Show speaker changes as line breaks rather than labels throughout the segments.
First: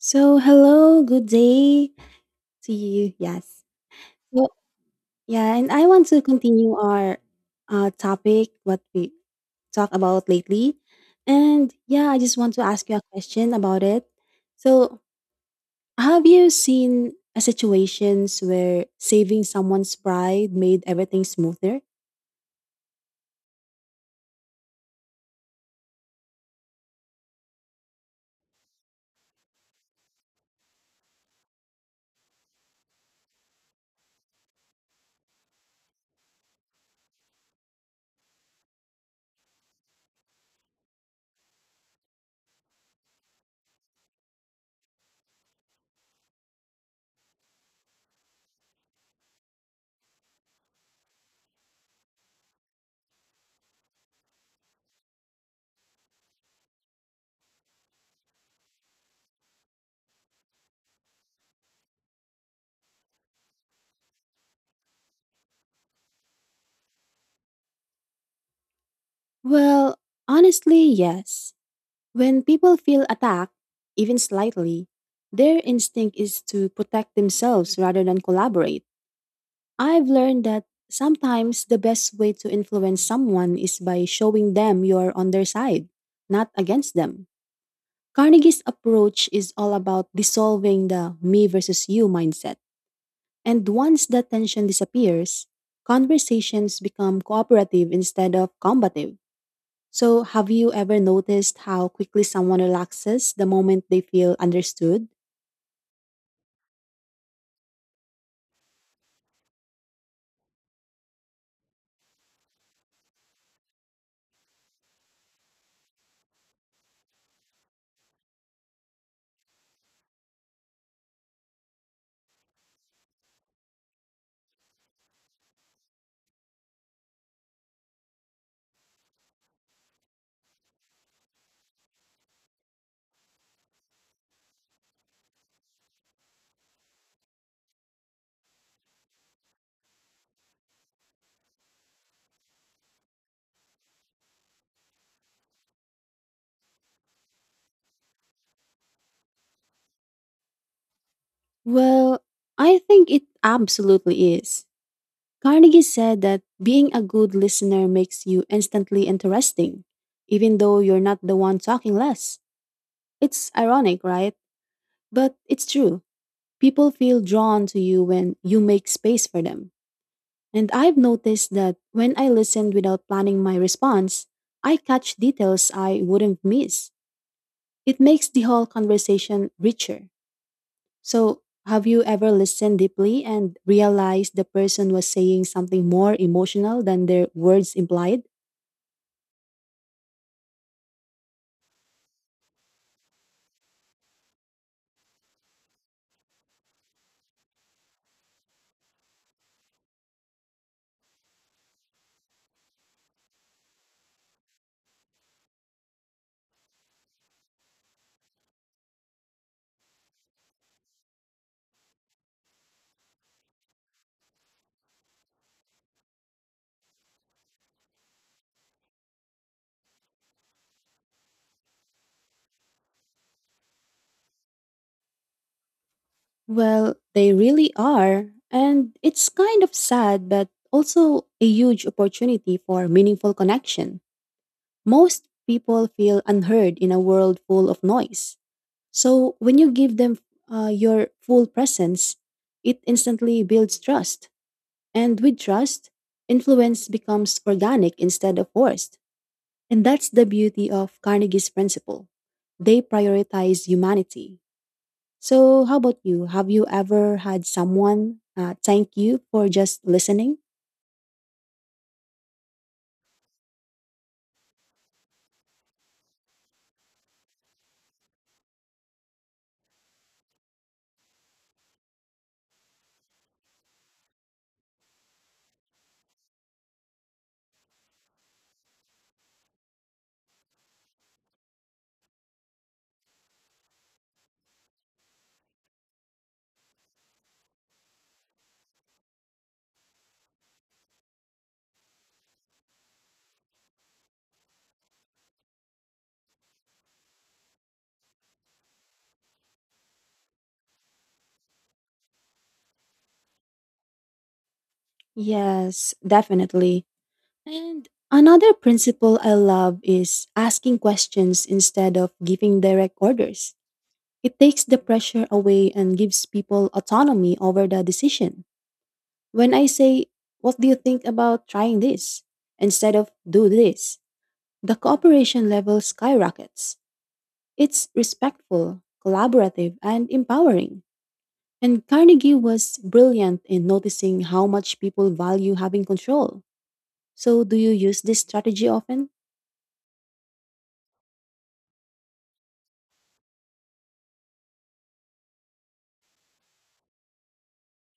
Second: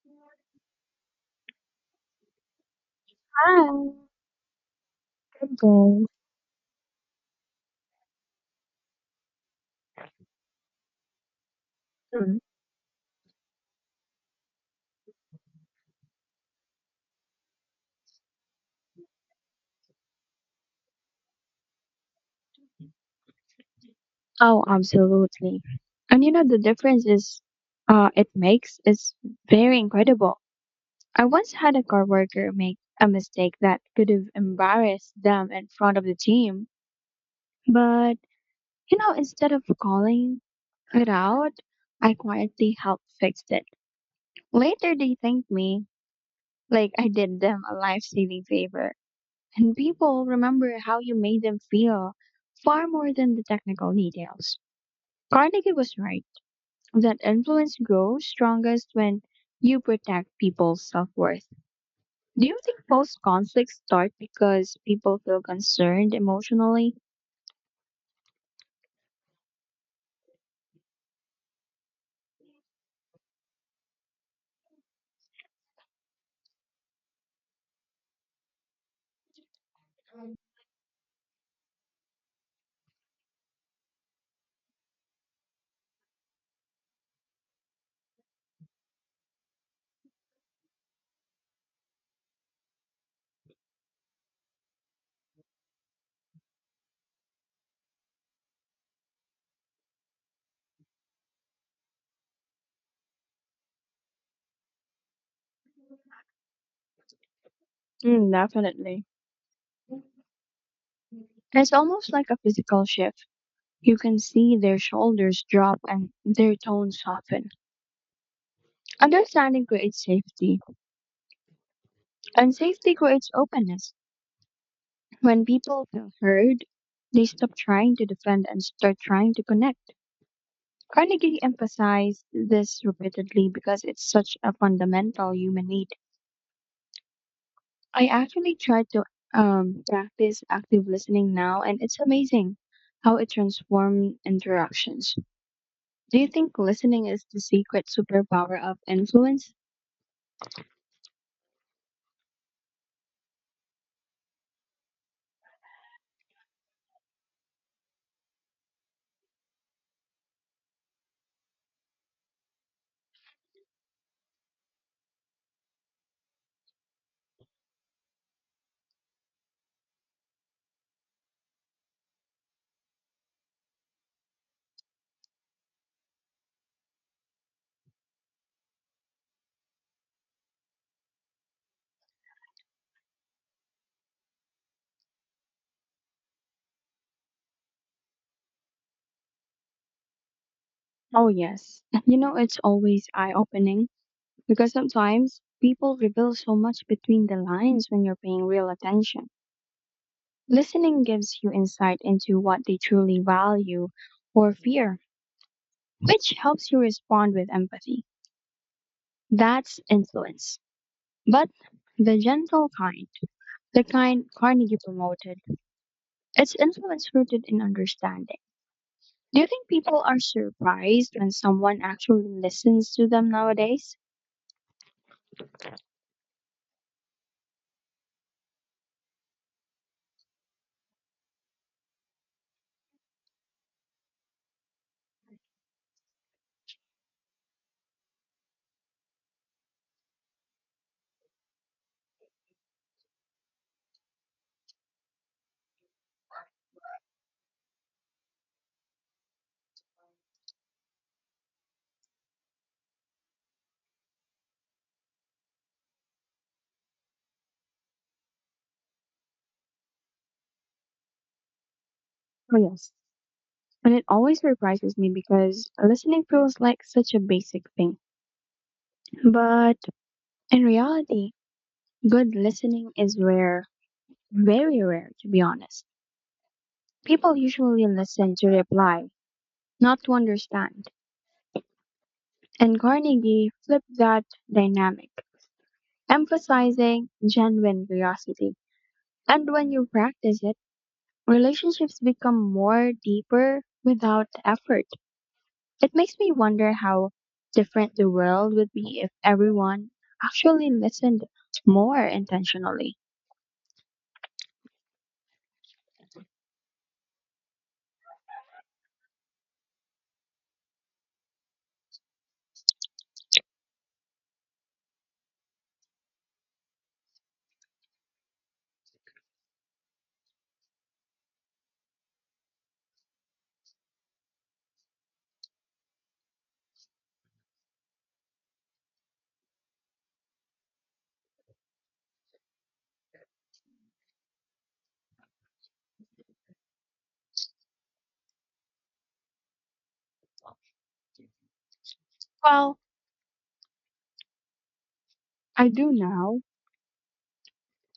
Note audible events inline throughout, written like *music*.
So, hello, good day to you. Yes.
Hi,
So, yeah,
good
and I want
day.
to continue our topic, what we talk about lately. And yeah, I just
Mm.
want to ask you a question about it. So, have you seen a situations where saving someone's pride made everything smoother?
Oh, absolutely. And you know, the difference is it makes is very incredible. I once had a coworker make a mistake that could have embarrassed them in front of the team, but you know, instead of calling it out, I quietly helped fix it. Later, they thanked me like I did them a life-saving favor, and people remember how you made them feel far more than the technical details. Carnegie was right that influence grows strongest when you protect people's self worth. Do you think most conflicts start because people feel concerned emotionally?
Well, honestly, yes. When people feel attacked, even slightly, their instinct is to protect themselves rather than collaborate. I've learned that sometimes the best way to influence someone is by showing them you're on their side, not against them. Carnegie's approach is all about dissolving the me versus you mindset. And once that tension disappears, conversations become cooperative instead of combative. So, have you ever noticed how quickly someone relaxes the moment they feel understood?
Mm, definitely. It's almost like a physical shift. You can see their shoulders drop and their tone soften. Understanding creates safety, and safety creates openness. When people feel heard, they stop trying to defend and start trying to connect. Carnegie emphasized this repeatedly because it's such a fundamental human need. I actually try to practice active listening now, and it's amazing how it transforms interactions. Do you think listening is the secret superpower of influence?
Well, I think it absolutely is. Carnegie said that being a good listener makes you instantly interesting, even though you're not the one talking less. It's ironic, right? But it's true. People feel drawn to you when you make space for them. And I've noticed that when I listened without planning my response, I catch details I wouldn't miss. It makes the whole conversation richer. So, have you ever listened deeply and realized the person was saying something more emotional than their words implied?
Oh, yes. *laughs* You know, it's always eye opening because sometimes people reveal so much between the lines when you're paying real attention. Listening gives you insight into what they truly value or fear, which helps you respond with empathy. That's influence. But the gentle kind, the kind Carnegie promoted, it's influence rooted in understanding. Do you think people are surprised when someone actually listens to them nowadays?
Well, they really are. And it's kind of sad, but also a huge opportunity for meaningful connection. Most people feel unheard in a world full of noise. So when you give them your full presence, it instantly builds trust. And with trust, influence becomes organic instead of forced. And that's the beauty of Carnegie's principle. They prioritize humanity. So, how about you? Have you ever had someone thank you for just listening?
Oh, yes. And it always surprises me because listening feels like such a basic thing. But in reality, good listening is rare, very rare, to be honest. People usually listen to reply, not to understand. And Carnegie flipped that dynamic, emphasizing genuine curiosity. And when you practice it, relationships become more deeper without effort. It makes me wonder how different the world would be if everyone actually listened more intentionally.
Yes, definitely. And another principle I love is asking questions instead of giving direct orders. It takes the pressure away and gives people autonomy over the decision. When I say, What do you think about trying this? Instead of do this, the cooperation level skyrockets. It's respectful, collaborative, and empowering. And Carnegie was brilliant in noticing how much people value having control. So, do you use this strategy often?
Well, I do now.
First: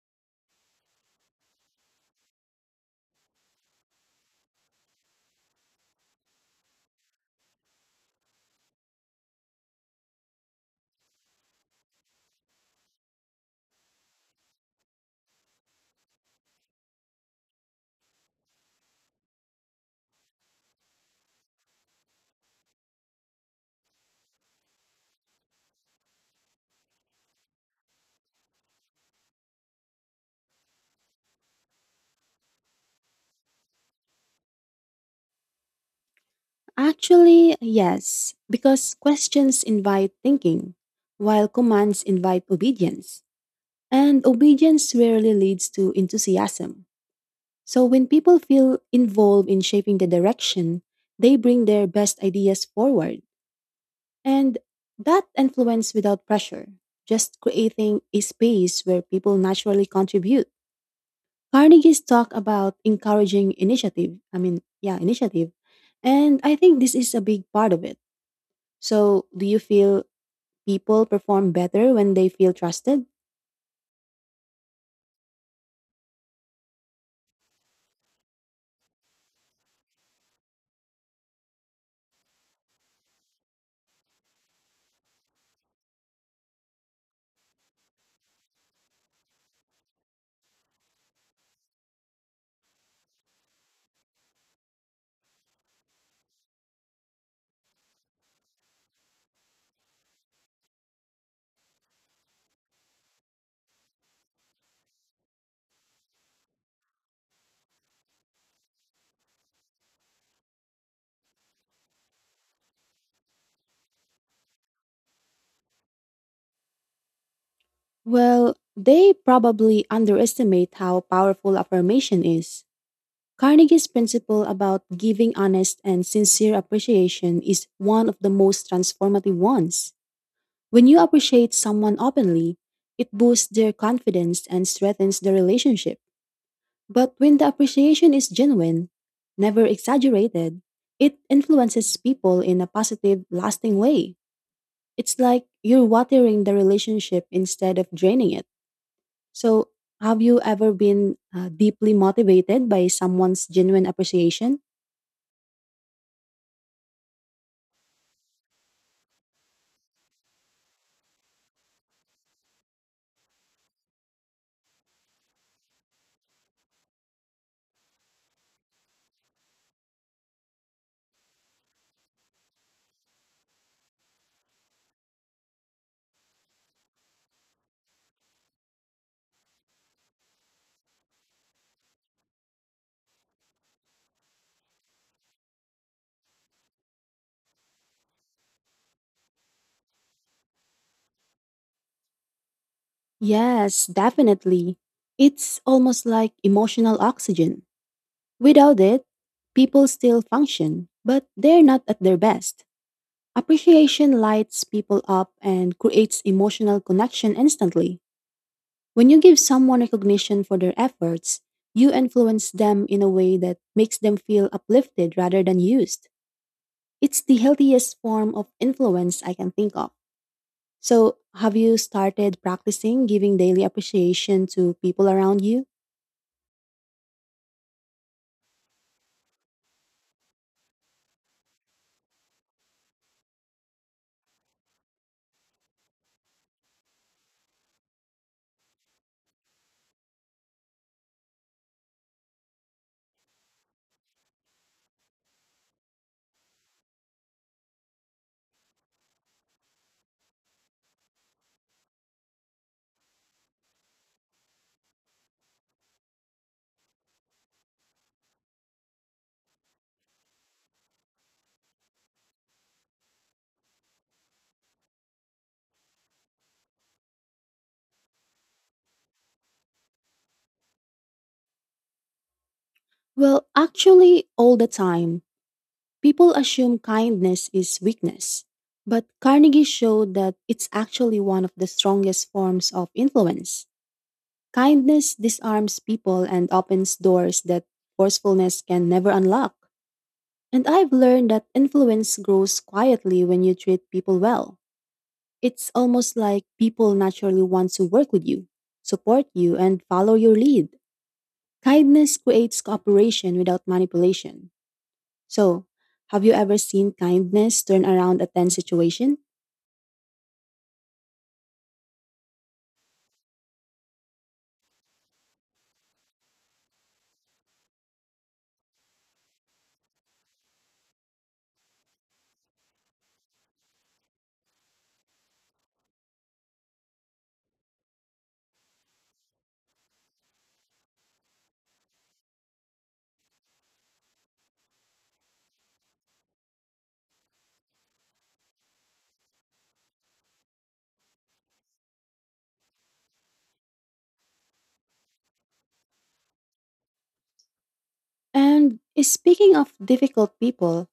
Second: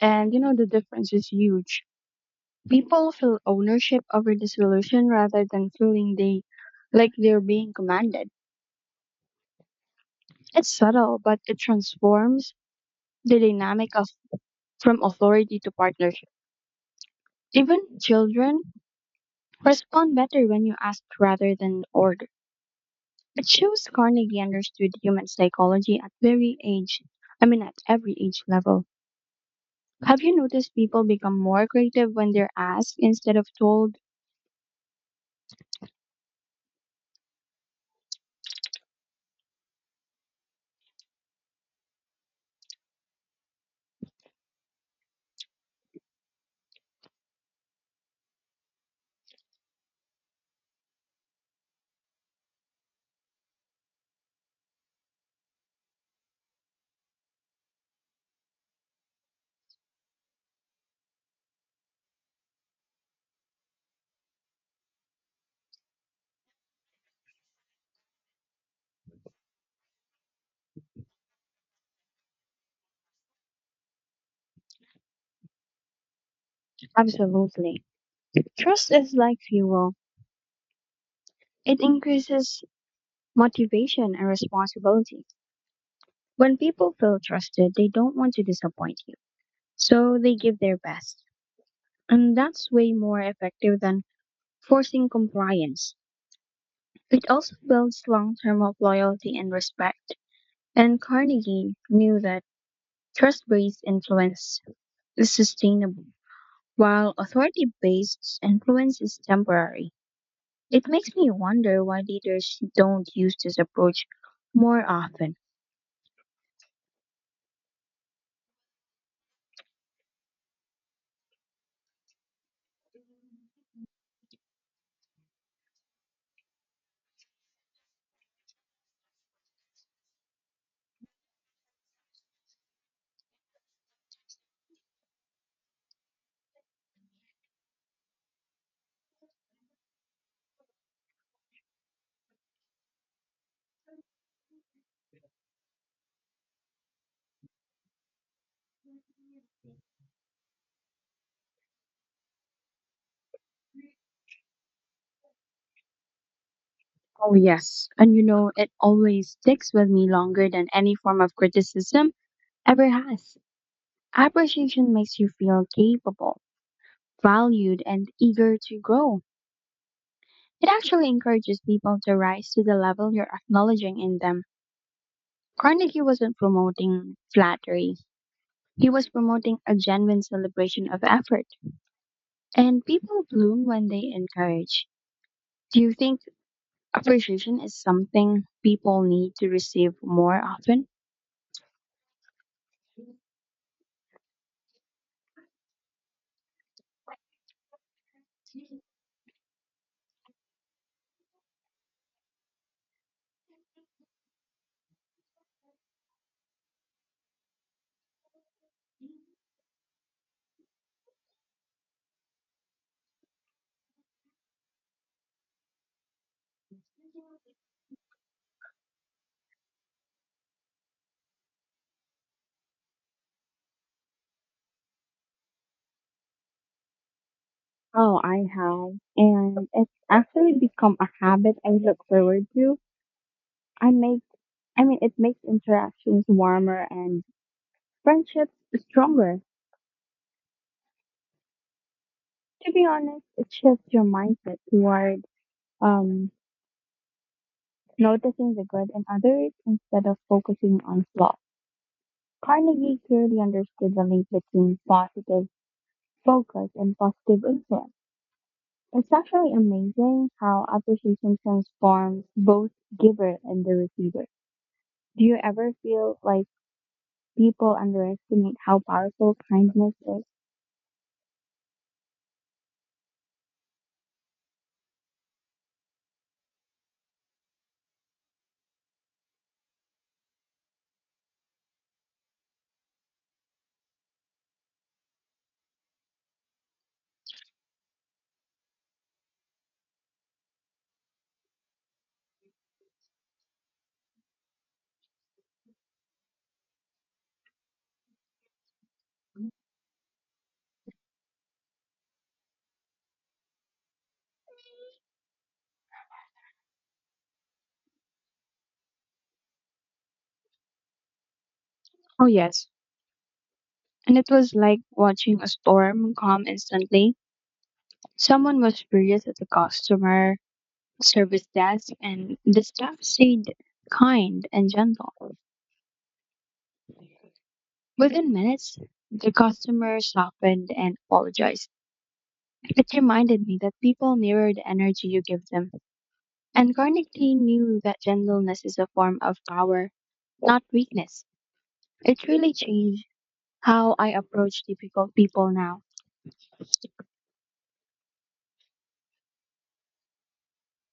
And you know, the difference is huge. People feel ownership over the solution rather than feeling they like they're being commanded. It's subtle, but it transforms the dynamic of from authority to partnership. Even children respond better when you ask rather than order. It shows Carnegie understood human psychology at very age. I mean, at every age level. Have you noticed people become more creative when they're asked instead of told?
Actually, yes, because questions invite thinking, while commands invite obedience. And obedience rarely leads to enthusiasm. So, when people feel involved in shaping the direction, they bring their best ideas forward. And that influence without pressure, just creating a space where people naturally contribute. Carnegie's talk about encouraging initiative. I mean, yeah, initiative. And I think this is a big part of it. So, do you feel people perform better when they feel trusted?
Absolutely. Trust is like fuel. It increases motivation and responsibility. When people feel trusted, they don't want to disappoint you. So they give their best. And that's way more effective than forcing compliance. It also builds long term of loyalty and respect. And Carnegie knew that trust based influence is sustainable, while authority based influence is temporary. It makes me wonder why leaders don't use this approach more often.
Well, they probably underestimate how powerful affirmation is. Carnegie's principle about giving honest and sincere appreciation is one of the most transformative ones. When you appreciate someone openly, it boosts their confidence and strengthens the relationship. But when the appreciation is genuine, never exaggerated, it influences people in a positive, lasting way. It's like you're watering the relationship instead of draining it. So, have you ever been deeply motivated by someone's genuine appreciation?
Oh, yes. And you know, it always sticks with me longer than any form of criticism ever has. Appreciation makes you feel capable, valued, and eager to grow. It actually encourages people to rise to the level you're acknowledging in them. Carnegie wasn't promoting flattery. He was promoting a genuine celebration of effort. And people bloom when they encourage. Do you think appreciation is something people need to receive more often?
Yes, definitely. It's almost like emotional oxygen. Without it, people still function, but they're not at their best. Appreciation lights people up and creates emotional connection instantly. When you give someone recognition for their efforts, you influence them in a way that makes them feel uplifted rather than used. It's the healthiest form of influence I can think of. So, have you started practicing giving daily appreciation to people around you?
Oh, I have. And it's actually become a habit I look forward to. I make I mean, it makes interactions warmer and friendships stronger. To be honest, it shifts your mindset toward um, noticing the good in others instead of focusing on flaws. Carnegie clearly understood the link between positive focus and positive influence. It's actually amazing how appreciation transforms both giver and the receiver. Do you ever feel like people underestimate how powerful kindness is?
Well, actually, all the time. People assume kindness is weakness, but Carnegie showed that it's actually one of the strongest forms of influence. Kindness disarms people and opens doors that forcefulness can never unlock. And I've learned that influence grows quietly when you treat people well. It's almost like people naturally want to work with you, support you, and follow your lead. Kindness creates cooperation without manipulation. So, have you ever seen kindness turn around a tense situation?
Oh, yes, and it was like watching a storm calm instantly. Someone was furious at the customer service desk, and the staff stayed kind and gentle. Within minutes, the customer softened and apologized. It reminded me that people mirror the energy you give them, and Carnegie knew that gentleness is a form of power, not weakness. It really changed how I approach difficult people now.
And speaking of difficult people,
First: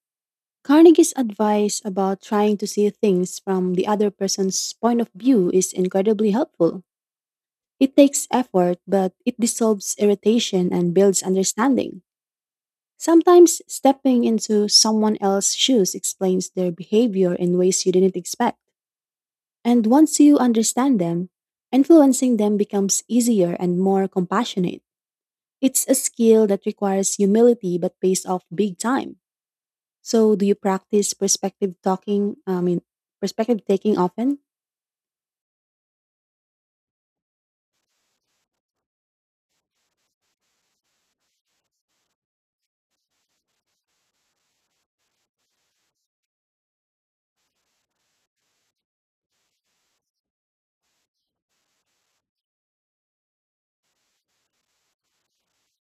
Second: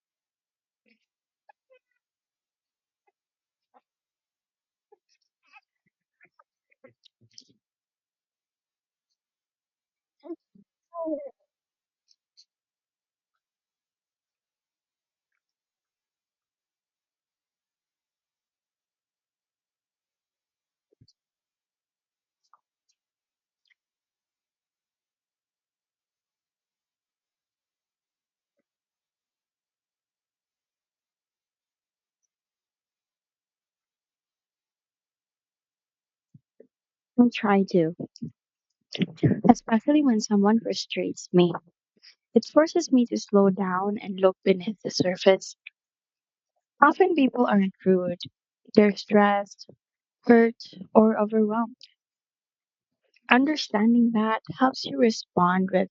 Carnegie's advice about trying to see things from the other person's point of view is incredibly helpful. It takes effort, but it dissolves irritation and builds understanding. Sometimes stepping into someone else's shoes explains their behavior in ways you didn't expect. And once you understand them, influencing them becomes easier and more compassionate. It's a skill that requires humility but pays off big time. So, do you practice perspective talking? I mean, perspective taking often?
I try to, especially when someone frustrates me. It forces me to slow down and look beneath the surface. Often people aren't rude, they're stressed, hurt, or overwhelmed. Understanding that helps you respond with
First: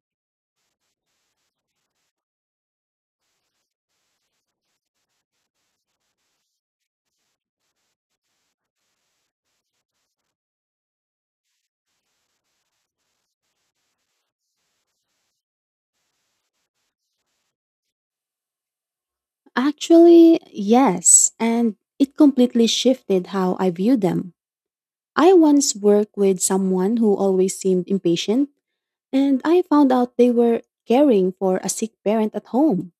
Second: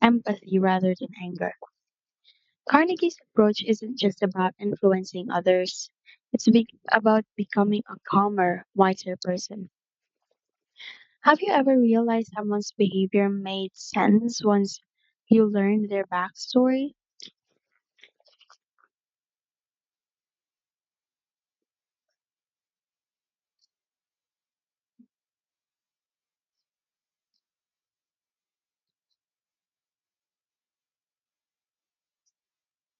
empathy rather than anger. Carnegie's approach isn't just about influencing others, it's about becoming a calmer, wiser person. Have you ever realized someone's behavior made sense once you learned their backstory?
Actually, yes. And it completely shifted how I view them. I once worked with someone who always seemed impatient, and I found out they were caring for a sick parent at home.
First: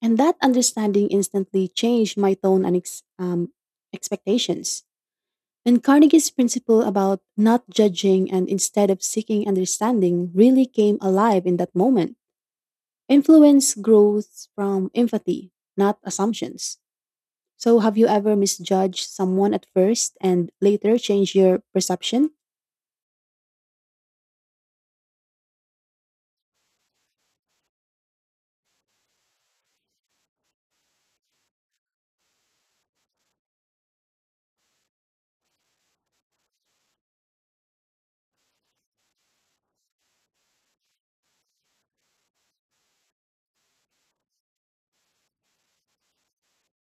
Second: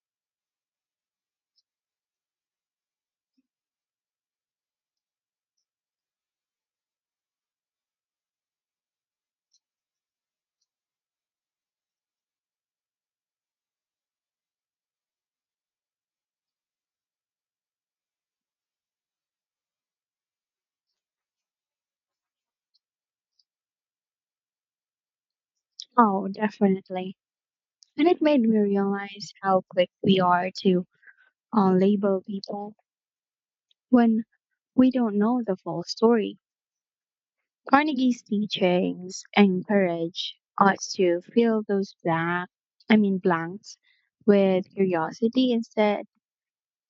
And that understanding instantly changed my tone and expectations. And Carnegie's principle about not judging and instead of seeking understanding really came alive in that moment. Influence grows from empathy, not assumptions. So, have you ever misjudged someone at first and later changed your perception?
Oh, definitely. And it made me realize how quick we are to label people when we don't know the full story. Carnegie's teachings encourage us to fill those black, I mean blanks, with curiosity instead.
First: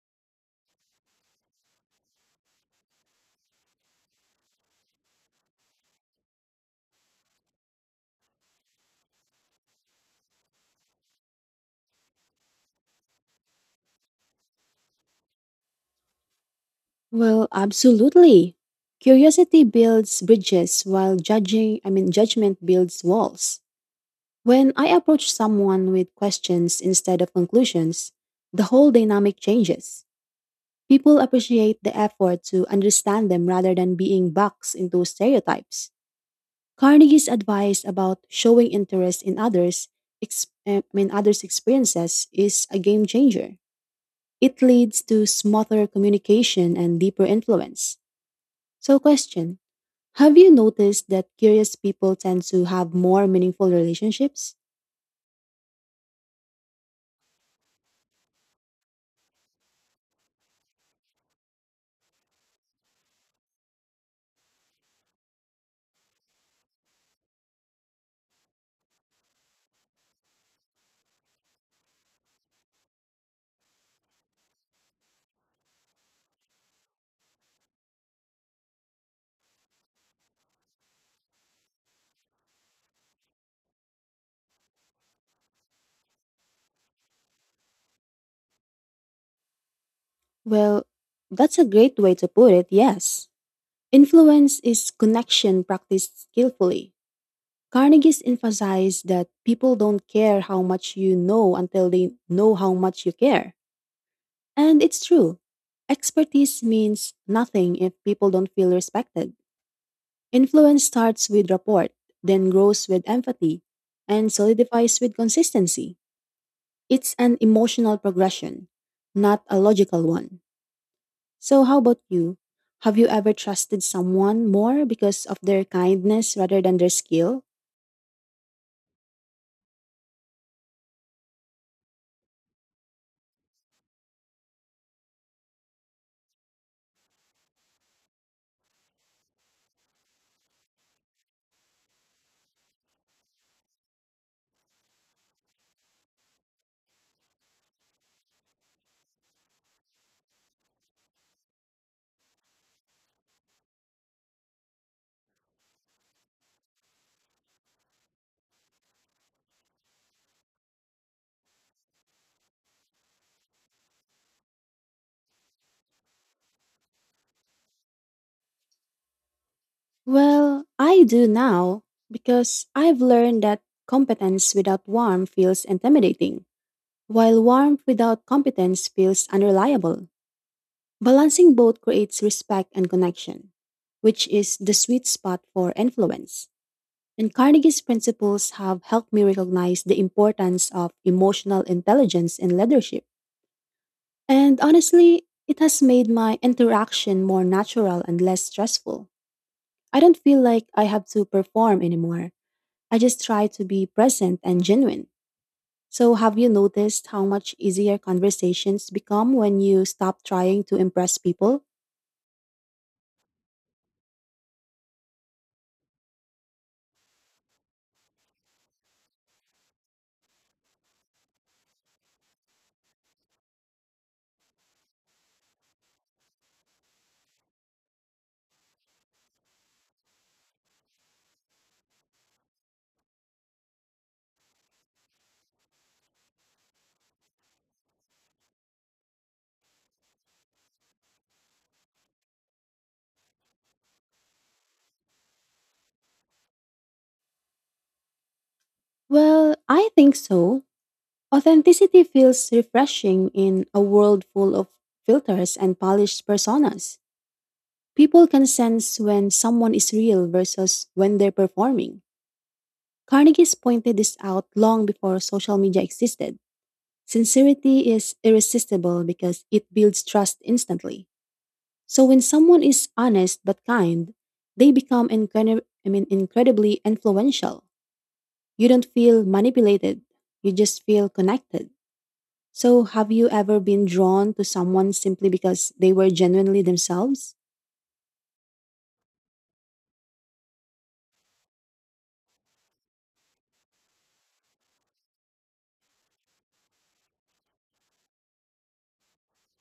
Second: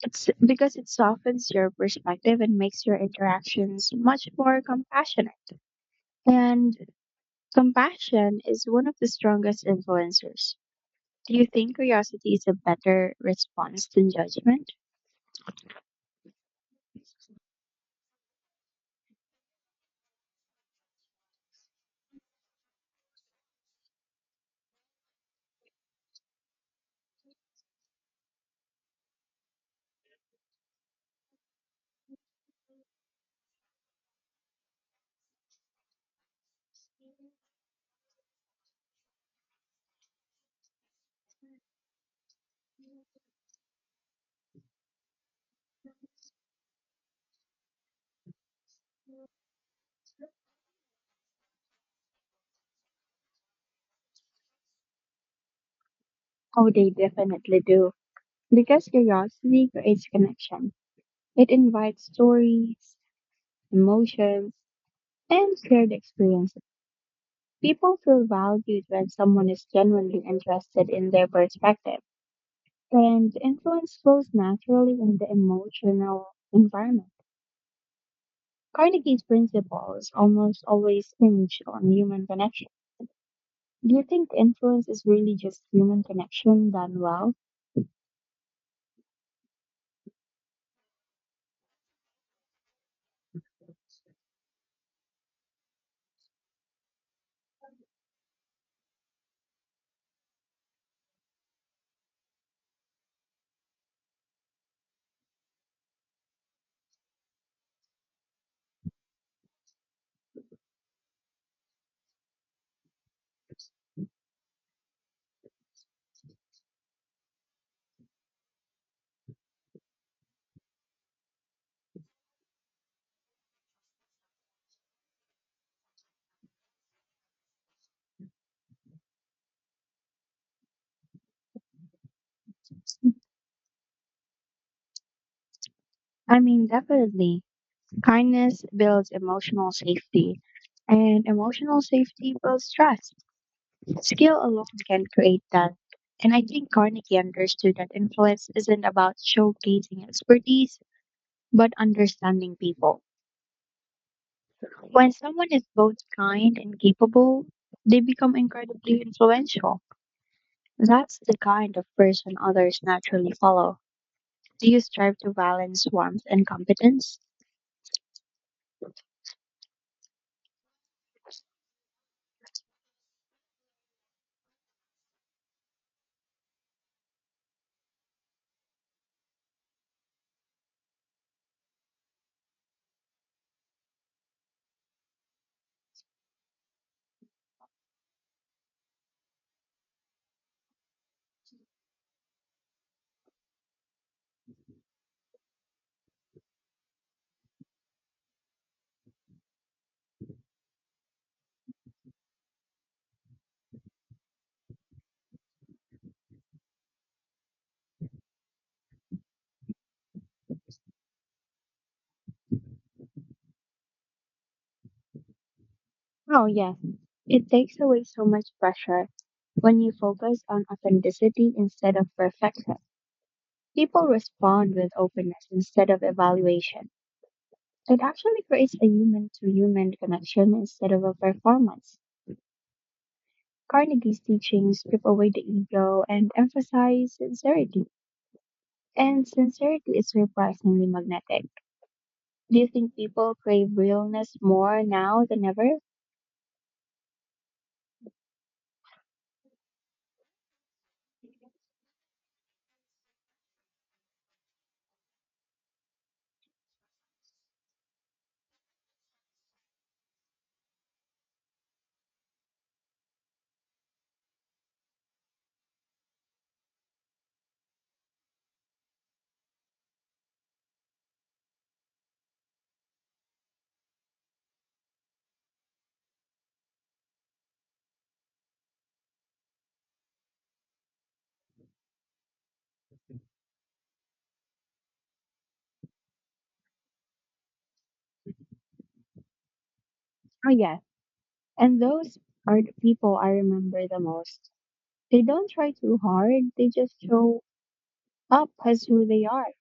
It's because it softens your perspective and makes your interactions much more compassionate. And compassion is one of the strongest influencers. Do you think curiosity is a better response than judgment?
Well, absolutely. Curiosity builds bridges while judging, I mean, judgment builds walls. When I approach someone with questions instead of conclusions, the whole dynamic changes. People appreciate the effort to understand them rather than being boxed into stereotypes. Carnegie's advice about showing interest in others, ex- I mean others' experiences, is a game changer. It leads to smoother communication and deeper influence. So, question: Have you noticed that curious people tend to have more meaningful relationships?
Oh, they definitely do, because curiosity creates connection. It invites stories, emotions, and shared experiences. People feel valued when someone is genuinely interested in their perspective, and influence flows naturally in the emotional environment. Carnegie's principles almost always hinge on human connection. Do you think influence is really just human connection done well?
Well, that's a great way to put it. Yes, influence is connection practiced skillfully. Carnegie's emphasized that people don't care how much you know until they know how much you care. And it's true. Expertise means nothing if people don't feel respected. Influence starts with rapport, then grows with empathy, and solidifies with consistency. It's an emotional progression, not a logical one. So, how about you? Have you ever trusted someone more because of their kindness rather than their skill?
I mean, definitely. Kindness builds emotional safety, and emotional safety builds trust. Skill alone can create that. And I think Carnegie understood that influence isn't about showcasing expertise, but understanding people. When someone is both kind and capable, they become incredibly influential. That's the kind of person others naturally follow. Do you strive to balance warmth and competence?
Well, I do now because I've learned that competence without warmth feels intimidating, while warmth without competence feels unreliable. Balancing both creates respect and connection, which is the sweet spot for influence. And Carnegie's principles have helped me recognize the importance of emotional intelligence in leadership. And honestly, it has made my interaction more natural and less stressful. I don't feel like I have to perform anymore. I just try to be present and genuine. So, have you noticed how much easier conversations become when you stop trying to impress people?
Oh, yes, it takes away so much pressure when you focus on authenticity instead of perfection. People respond with openness instead of evaluation. It actually creates a human to human connection instead of a performance. Carnegie's teachings strip away the ego and emphasize sincerity. And sincerity is surprisingly magnetic. Do you think people crave realness more now than ever?
Well, I think so. Authenticity feels refreshing in a world full of filters and polished personas. People can sense when someone is real versus when they're performing. Carnegie's pointed this out long before social media existed. Sincerity is irresistible because it builds trust instantly. So when someone is honest but kind, they become incredibly influential. You don't feel manipulated, you just feel connected. So have you ever been drawn to someone simply because they were genuinely themselves?
Oh, yes. And those are the people I remember the most. They don't try too hard, they just show up as who they are.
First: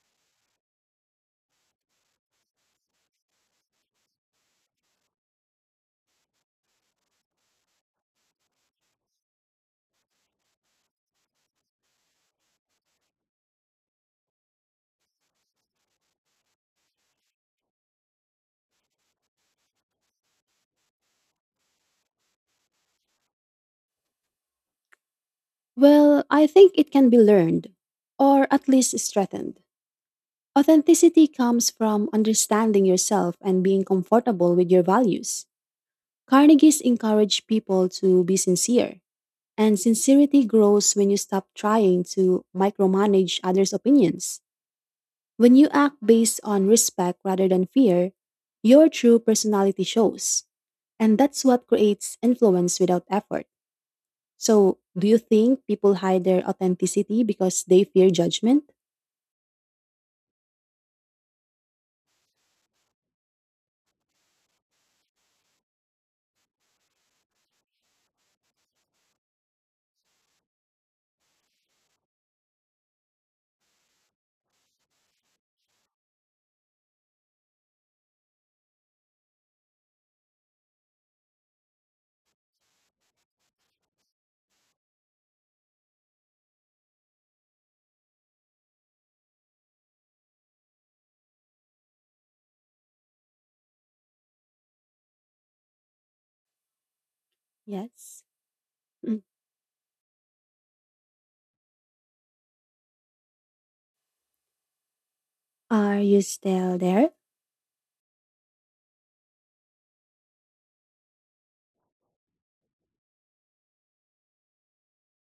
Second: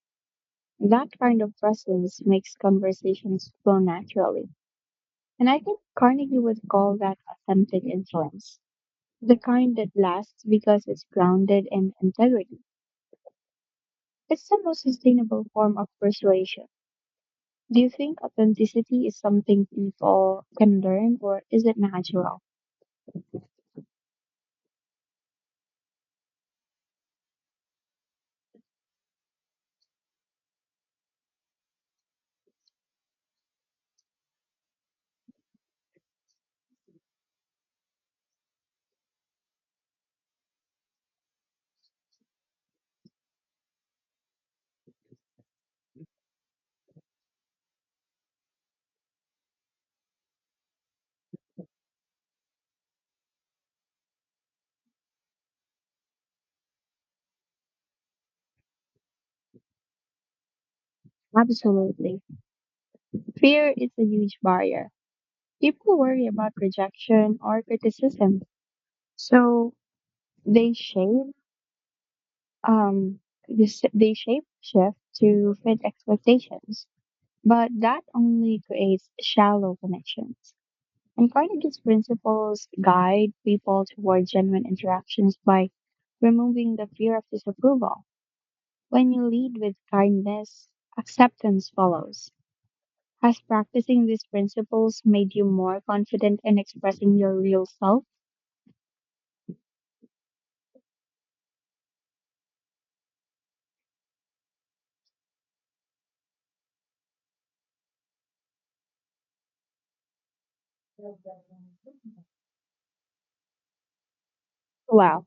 That kind of presence makes conversations flow naturally. And I think Carnegie would call that authentic influence, the kind that lasts because it's grounded in integrity. It's the most sustainable form of persuasion. Do you think authenticity is something people can learn or is it natural?
Well, I think it can be learned, or at least strengthened. Authenticity comes from understanding yourself and being comfortable with your values. Carnegies encourage people to be sincere. And sincerity grows when you stop trying to micromanage others' opinions. When you act based on respect rather than fear, your true personality shows. And that's what creates influence without effort. So, do you think people hide their authenticity because they fear judgment?
Absolutely. Fear is a huge barrier. People worry about rejection or criticism, so they shape um they shape shift to fit expectations. But that only creates shallow connections. And Carnegie's principles guide people toward genuine interactions by removing the fear of disapproval. When you lead with kindness, acceptance follows. Has practicing these principles made you more confident in expressing your real self?
Yes. Mm. Are you still there?
Wow.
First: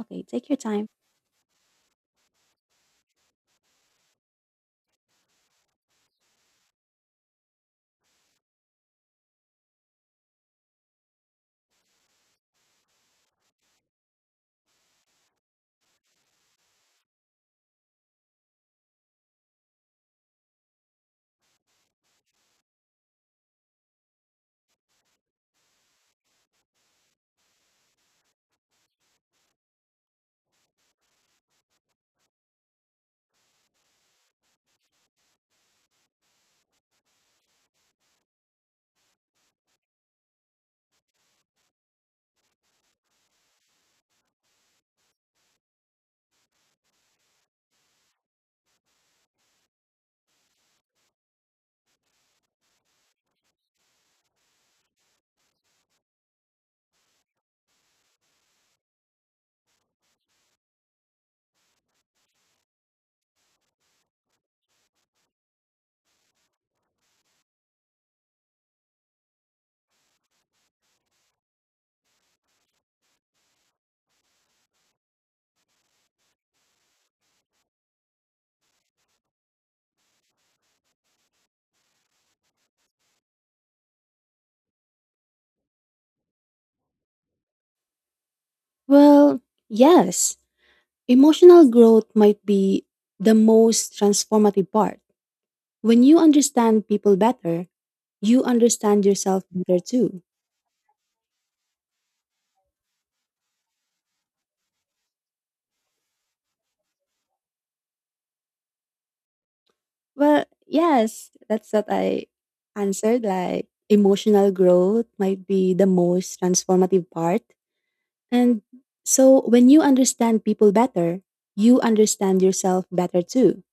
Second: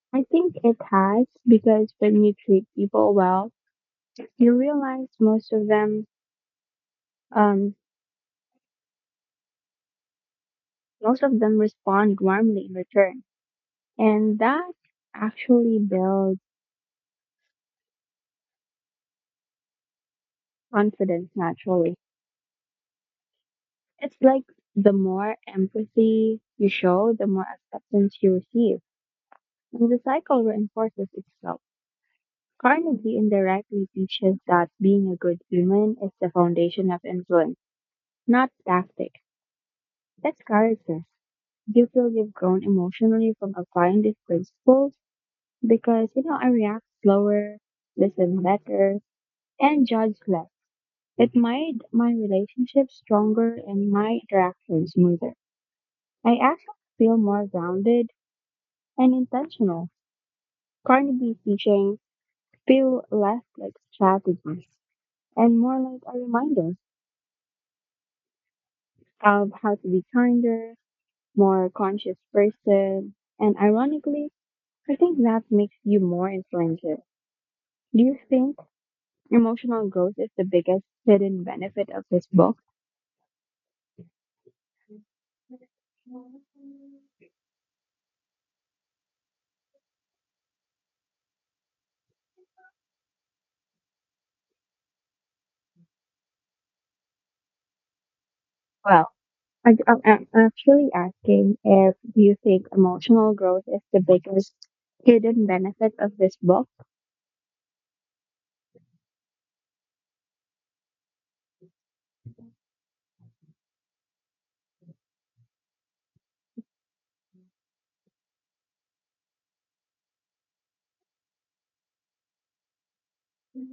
Okay,
I
take your
think it
time.
has because when you treat people well, you realize um most of them respond warmly in return. And that actually builds confidence naturally. It's like the more empathy you show, the more acceptance you receive. And the cycle reinforces itself. Carnegie indirectly teaches that being a good human is the foundation of influence, not tactics. That's character. Do you feel you've grown emotionally from applying these principles? Because, you know, I react slower, listen better, and judge less. It made my relationships stronger and my interactions smoother. I actually feel more grounded and intentional. Carnegie teaching feel less like strategies and more like a reminder of how to be kinder, more conscious person. And ironically, I think that makes you more influential. Do you think emotional growth is the biggest hidden benefit of this book?
Well, yes. Emotional growth might be the most transformative part. When you understand people better, you understand
Well,
yourself
I,
better
I'm
too.
I'm actually asking if do you think emotional growth is the biggest hidden benefit of this book?
Well, yes, that's what I answered. Like, emotional growth might be the most transformative part. And so, when you understand people better, you understand yourself better too.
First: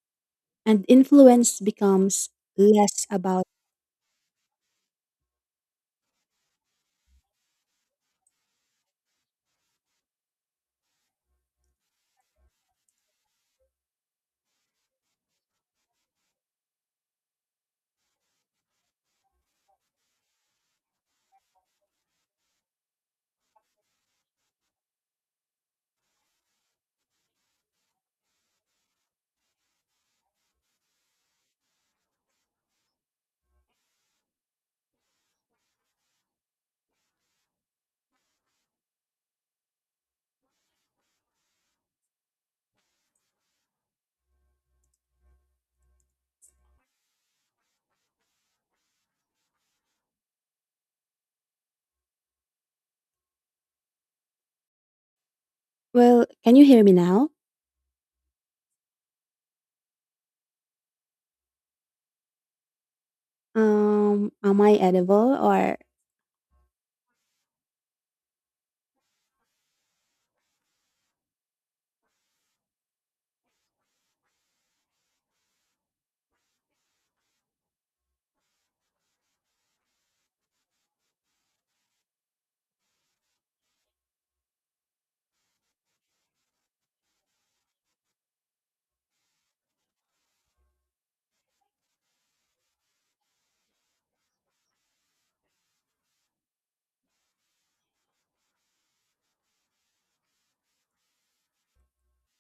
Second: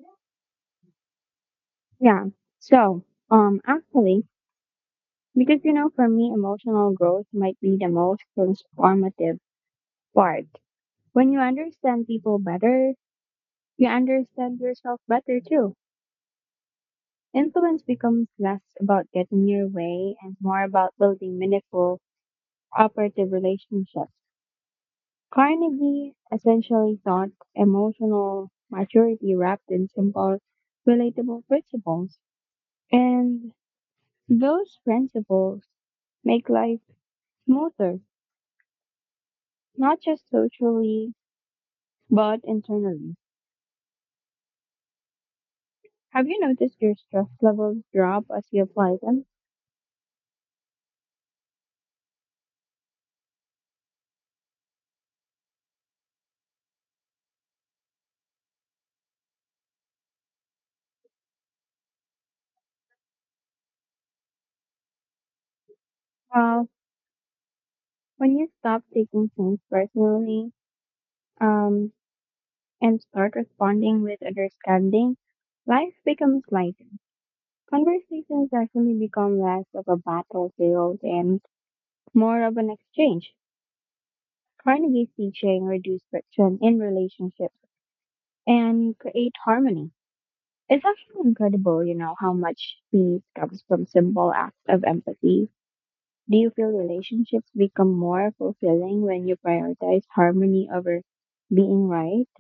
And influence
Yeah.
becomes
So,
less about,
actually, because you know, for me, emotional growth might be the most transformative part. When you understand people better, you understand yourself better too. Influence becomes less about getting your way and more about building meaningful, cooperative relationships. Carnegie essentially taught emotional maturity wrapped in simple, relatable principles. And those principles make life smoother, not just socially, but internally. Have you noticed your stress levels drop as you apply them?
well, can you hear me now? Am I edible or,
Well, when you stop taking things personally, um, and start responding with understanding, life becomes lighter. Conversations actually become less of a battlefield and more of an exchange. Carnegie's teaching reduced friction in relationships and create harmony. It's actually incredible, you know, how much peace comes from simple acts of empathy. Do you feel relationships become more fulfilling when you prioritize harmony over being right?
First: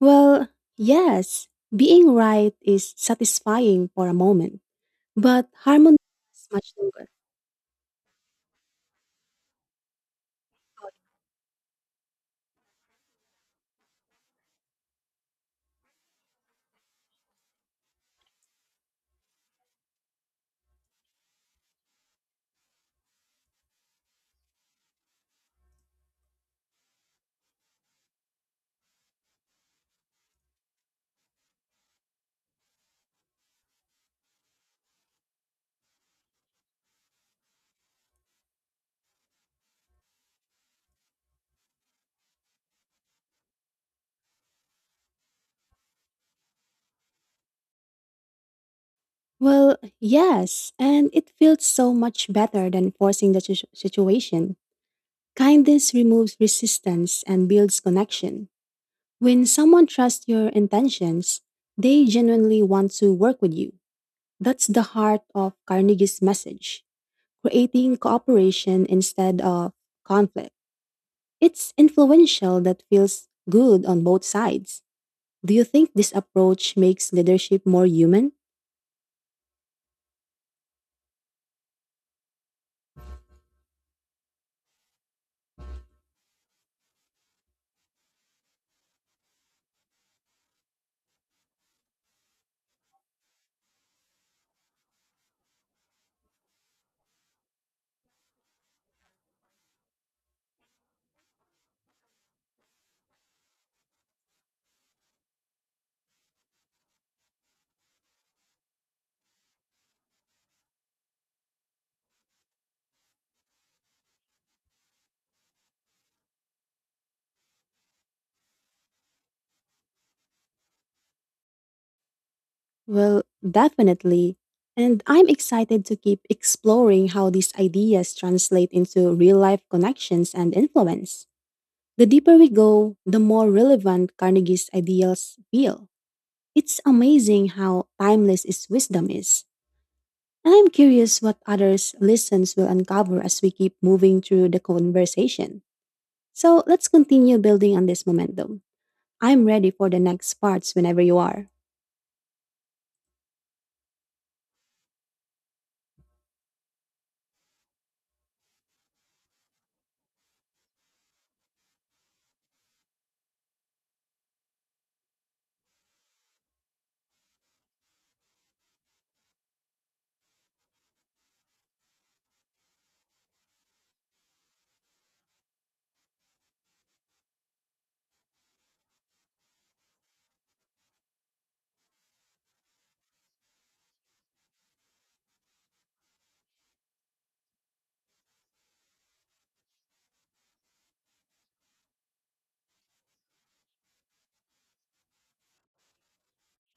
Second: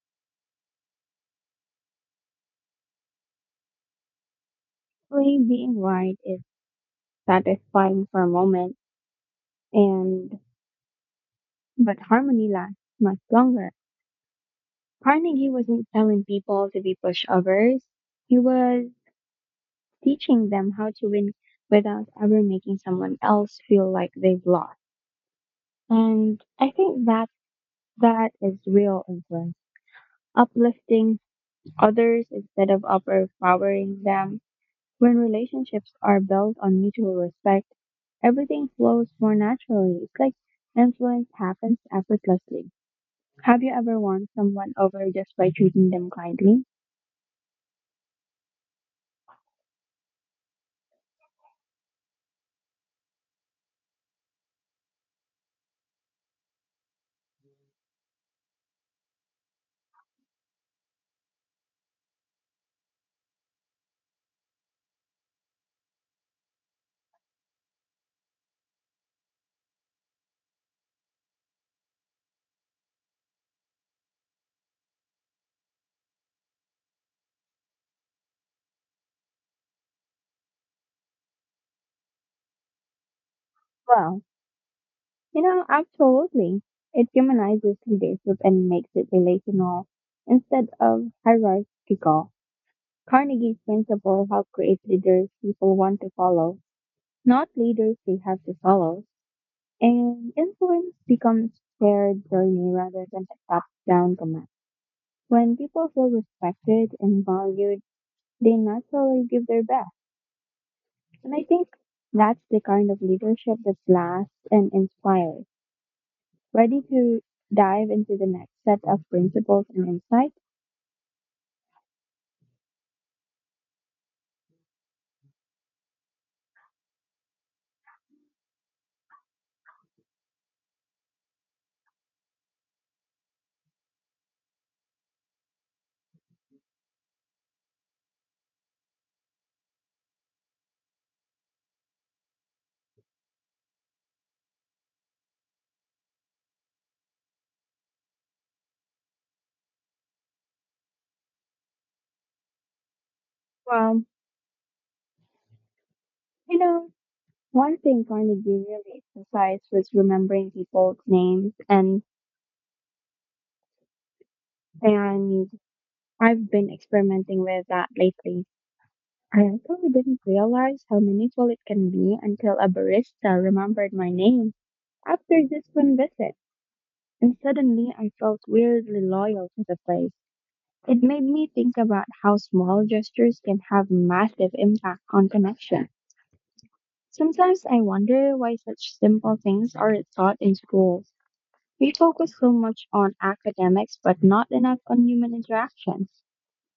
well, yes, being right is satisfying for a moment.
Actually,
But
being
harmony
right is
lasts much longer.
satisfying for a moment. And but harmony lasts much longer. Carnegie wasn't telling people to be pushovers. He was teaching them how to win without ever making someone else feel like they've lost. And I think that is real influence. Uplifting others instead of overpowering them. When relationships are built on mutual respect, everything flows more naturally. It's like influence happens effortlessly. Have you ever won someone over just by treating them kindly?
Well, yes, and it feels so much better than forcing the situation. Kindness removes resistance and builds connection. When someone trusts your intentions, they genuinely want to work with you. That's the heart of Carnegie's message, creating cooperation instead of conflict. It's influential that feels good on both sides. Do you think this approach makes leadership more human?
Well, you know, absolutely. It humanizes leadership and makes it relational instead of hierarchical. Carnegie's principle help create leaders people want to follow, not leaders they have to follow. And influence becomes shared journey rather than a top-down command. When people feel respected and valued, they naturally give their best. And I think that's the kind of leadership that lasts and inspires. Ready to dive into the next set of principles and insights?
Well, definitely. And I'm excited to keep exploring how these ideas translate into real life connections and influence. The deeper we go, the more relevant Carnegie's ideals feel. It's amazing how timeless his wisdom is. And I'm curious what others' listens will uncover as we keep moving through the conversation. So let's continue building on this momentum. I'm ready for the next parts whenever you are.
Well, you know, one thing Carnegie really emphasized was remembering people's names, and I've been experimenting with that lately. I actually didn't realize how meaningful it can be until a barista remembered my name after just one visit. And suddenly I felt weirdly loyal to the place. It made me think about how small gestures can have massive impact on connection. Sometimes I wonder why such simple things aren't taught in schools. We focus so much on academics but not enough on human interaction.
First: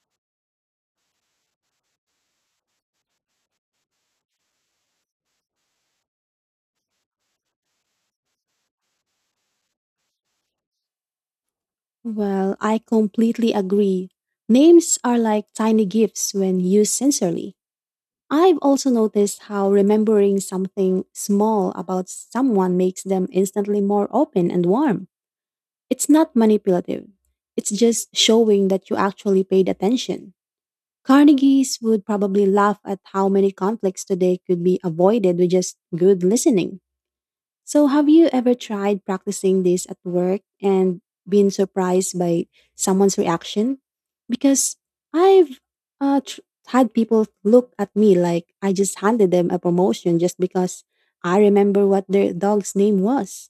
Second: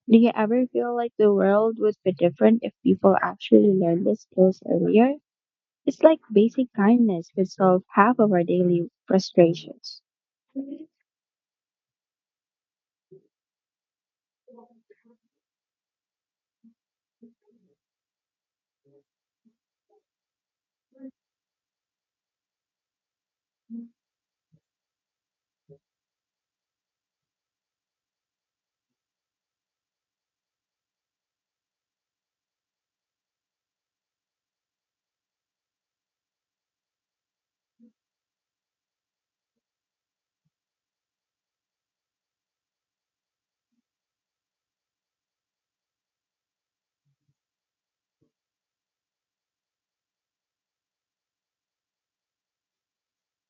Do you ever feel like the world would be different if people actually learned these skills earlier? It's like basic kindness could solve half of our daily frustrations.
Well, I completely agree. Names are like tiny gifts when used sincerely. I've also noticed how remembering something small about someone makes them instantly more open and warm. It's not manipulative, it's just showing that you actually paid attention. Carnegie's would probably laugh at how many conflicts today could be avoided with just good listening. So, have you ever tried practicing this at work and been surprised by someone's reaction? Because I've uh, tr- had people look at me like I just handed them a promotion just because I remember what their dog's name was.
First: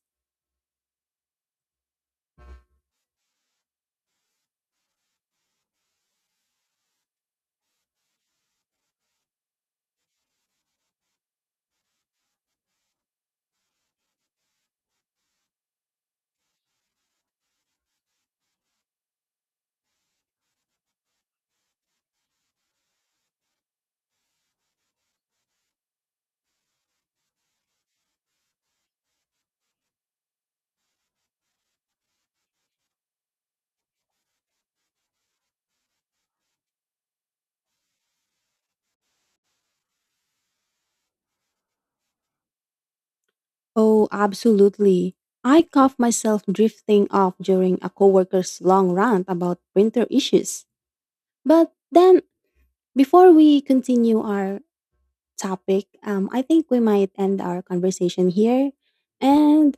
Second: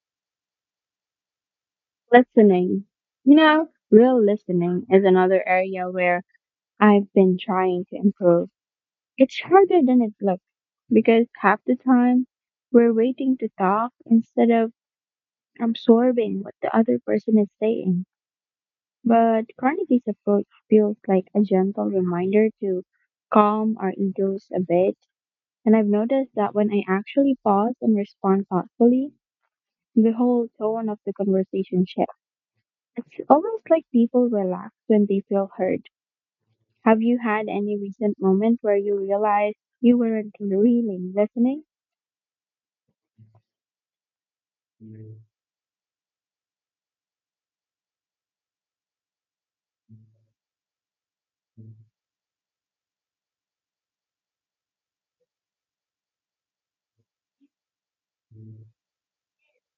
Listening. You know, real listening is another area where I've been trying to improve. It's harder than it looks because half the time we're waiting to talk instead of absorbing what the other person is saying. But Carnegie's approach feels like a gentle reminder to calm our egos a bit. And I've noticed that when I actually pause and respond thoughtfully, the whole tone of the conversation shifts. It's almost like people relax when they feel heard. Have you had any recent moment where you realized you weren't really listening?
Oh, absolutely. I caught myself drifting off during a coworker's long rant about printer issues. But then, before we continue our topic, I think we might end our conversation here. And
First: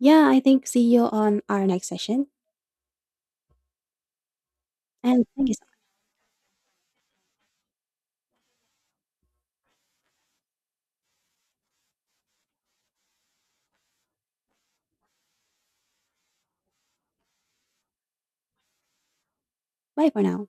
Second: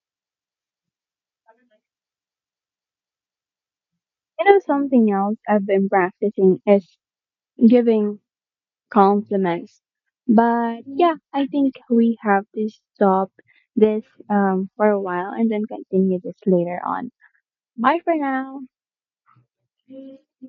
yeah, I think see you on our next session.
You know, something
And
else
thank you so
I've
much.
been practicing is giving compliments. But yeah, I think we have to stop this for a while and then continue this later on. Bye for now.
Bye for now.